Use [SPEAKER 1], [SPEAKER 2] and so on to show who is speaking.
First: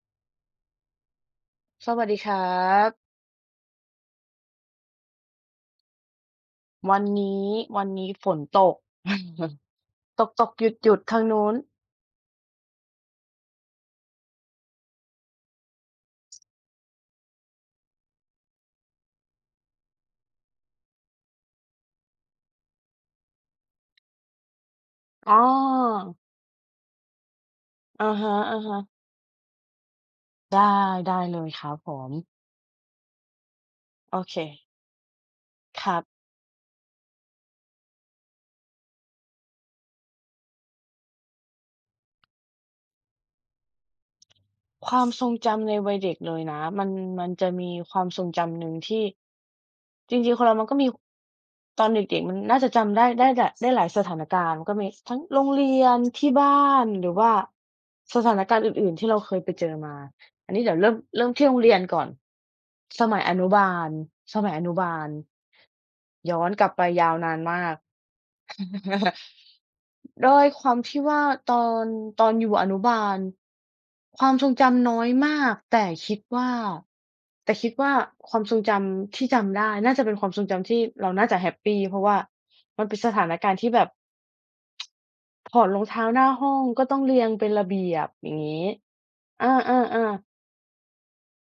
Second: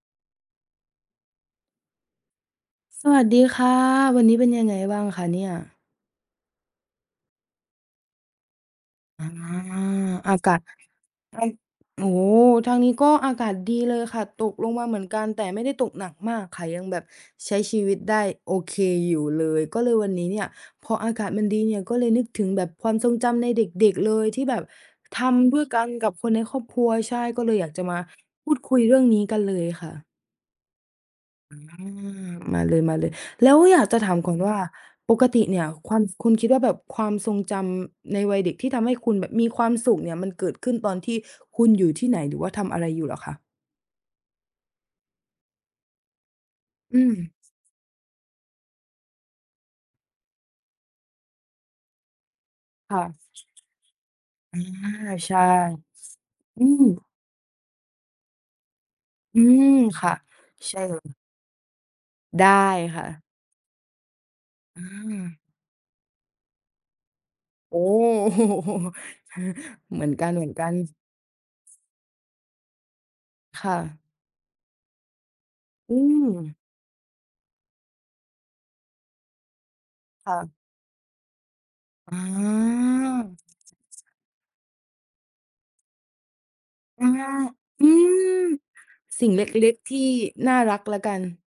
[SPEAKER 1] สวัสดีครับ
[SPEAKER 2] สวัสดีค่ะ วันนี้เป็นยังไงบ้างคะเนี่ย?
[SPEAKER 1] วันนี้ วันนี้ฝนตก
[SPEAKER 2] อา อา
[SPEAKER 1] ต
[SPEAKER 2] ก
[SPEAKER 1] ก
[SPEAKER 2] าศ
[SPEAKER 1] ๆ หยุด ๆ ทางน
[SPEAKER 2] ไอ
[SPEAKER 1] ู
[SPEAKER 2] ้
[SPEAKER 1] ้น
[SPEAKER 2] โอ้ ทางนี้ก็อากาศดีเลยค่ะ ตกลงมาเหมือนกัน แต่ไม่ได้ตกหนักมากค่ะ ยังแบบใช้ชีวิตได้โอเคอยู่เลย ก็เลยวันนี้เนี่ยพออากาศมันดีเนี่ย ก็เลยนึกถึงแบบความทรงจำในเด็ก ๆ เลย ที่แบบท
[SPEAKER 1] อ๋
[SPEAKER 2] ำด้วยกันกับ
[SPEAKER 1] อ
[SPEAKER 2] คนในครอบครัว ใช่ ก็เลยอยากจะมา
[SPEAKER 1] อาฮ
[SPEAKER 2] พูดคุ
[SPEAKER 1] ะ
[SPEAKER 2] ย
[SPEAKER 1] ๆ
[SPEAKER 2] เรื่องนี้กันเลยค่ะ?
[SPEAKER 1] ได้ ได้เลย
[SPEAKER 2] อา
[SPEAKER 1] ครับผม
[SPEAKER 2] มาเลย ๆ แล้วอยากจะถา
[SPEAKER 1] โ
[SPEAKER 2] ม
[SPEAKER 1] อ
[SPEAKER 2] ก่
[SPEAKER 1] เ
[SPEAKER 2] อนว่า
[SPEAKER 1] ค
[SPEAKER 2] ปกติเนี่ย
[SPEAKER 1] ค
[SPEAKER 2] ค
[SPEAKER 1] ร
[SPEAKER 2] วา
[SPEAKER 1] ั
[SPEAKER 2] ม
[SPEAKER 1] บ
[SPEAKER 2] คุณคิดว่าแบบความทรงจำในวัยเด็กที่ทำให้คุณแบบมีความสุขเนี่ย มันเกิดขึ้นตอนที่คุณอยู่ที่ไหน หรือว่าทำอะไรอยู่เหรอคะ?
[SPEAKER 1] ความทรงจำในวัยเด็กเลยนะ มัน
[SPEAKER 2] อื
[SPEAKER 1] มัน
[SPEAKER 2] ม
[SPEAKER 1] จะมีความทรงจำหนึ่งที่ จริง ๆ คนเรามันก็มี ตอนเด็ก ๆ มันน่าจะจ
[SPEAKER 2] ค
[SPEAKER 1] ำ
[SPEAKER 2] ่
[SPEAKER 1] ได
[SPEAKER 2] ะ
[SPEAKER 1] ้ ได้ ได้หลายสถานกา
[SPEAKER 2] อ
[SPEAKER 1] รณ
[SPEAKER 2] า
[SPEAKER 1] ์ ก็มีทั้ง
[SPEAKER 2] ใช
[SPEAKER 1] โ
[SPEAKER 2] ่
[SPEAKER 1] รงเรียน ที่บ้
[SPEAKER 2] อื
[SPEAKER 1] า
[SPEAKER 2] ม
[SPEAKER 1] น หรือว่าสถานการณ์อื่น ๆ ที่เราเค
[SPEAKER 2] อื
[SPEAKER 1] ยไปเจ
[SPEAKER 2] ม
[SPEAKER 1] อมา
[SPEAKER 2] ค่ะ
[SPEAKER 1] อันนี้เด
[SPEAKER 2] ใ
[SPEAKER 1] ี
[SPEAKER 2] ช
[SPEAKER 1] ๋ยว
[SPEAKER 2] ่
[SPEAKER 1] เริ
[SPEAKER 2] เ
[SPEAKER 1] ่
[SPEAKER 2] ล
[SPEAKER 1] ม
[SPEAKER 2] ย
[SPEAKER 1] เริ่มที่โรงเรียนก่อน
[SPEAKER 2] ได้ค
[SPEAKER 1] ส
[SPEAKER 2] ่
[SPEAKER 1] มั
[SPEAKER 2] ะ
[SPEAKER 1] ยอนุบาล สมัยอนุบาล
[SPEAKER 2] อา
[SPEAKER 1] ย้อนกลับไปยาวนานมา
[SPEAKER 2] โอ
[SPEAKER 1] ก
[SPEAKER 2] ้ เหมือนก
[SPEAKER 1] ด้วยค
[SPEAKER 2] ั
[SPEAKER 1] วา
[SPEAKER 2] น
[SPEAKER 1] มท
[SPEAKER 2] ๆ
[SPEAKER 1] ี่ว่าตอน ตอนอยู่อนุบาล
[SPEAKER 2] ค่ะ
[SPEAKER 1] ความทรงจำน้อยมาก แต่
[SPEAKER 2] อื
[SPEAKER 1] คิดว่า
[SPEAKER 2] ม
[SPEAKER 1] แต่คิดว่า ความทรงจำที่จำได้น่าจะเป็นคว
[SPEAKER 2] ค
[SPEAKER 1] าม
[SPEAKER 2] ่
[SPEAKER 1] ทรง
[SPEAKER 2] ะ
[SPEAKER 1] จำที่เราน่าจะแฮปปี เพราะว
[SPEAKER 2] อ
[SPEAKER 1] ่ามันเป็นสถา
[SPEAKER 2] า
[SPEAKER 1] นการณ์ที่แบบ ถอดรองเท้าหน้าห้อง ก็ต้อ
[SPEAKER 2] อ
[SPEAKER 1] ง
[SPEAKER 2] า
[SPEAKER 1] เรียงเป็นระเบ
[SPEAKER 2] อื
[SPEAKER 1] ียบ
[SPEAKER 2] ม
[SPEAKER 1] อย่างงี้
[SPEAKER 2] สิ่งเล
[SPEAKER 1] อ
[SPEAKER 2] ็ก ๆ ที่
[SPEAKER 1] า ๆ ๆ
[SPEAKER 2] น่ารักแล้วกัน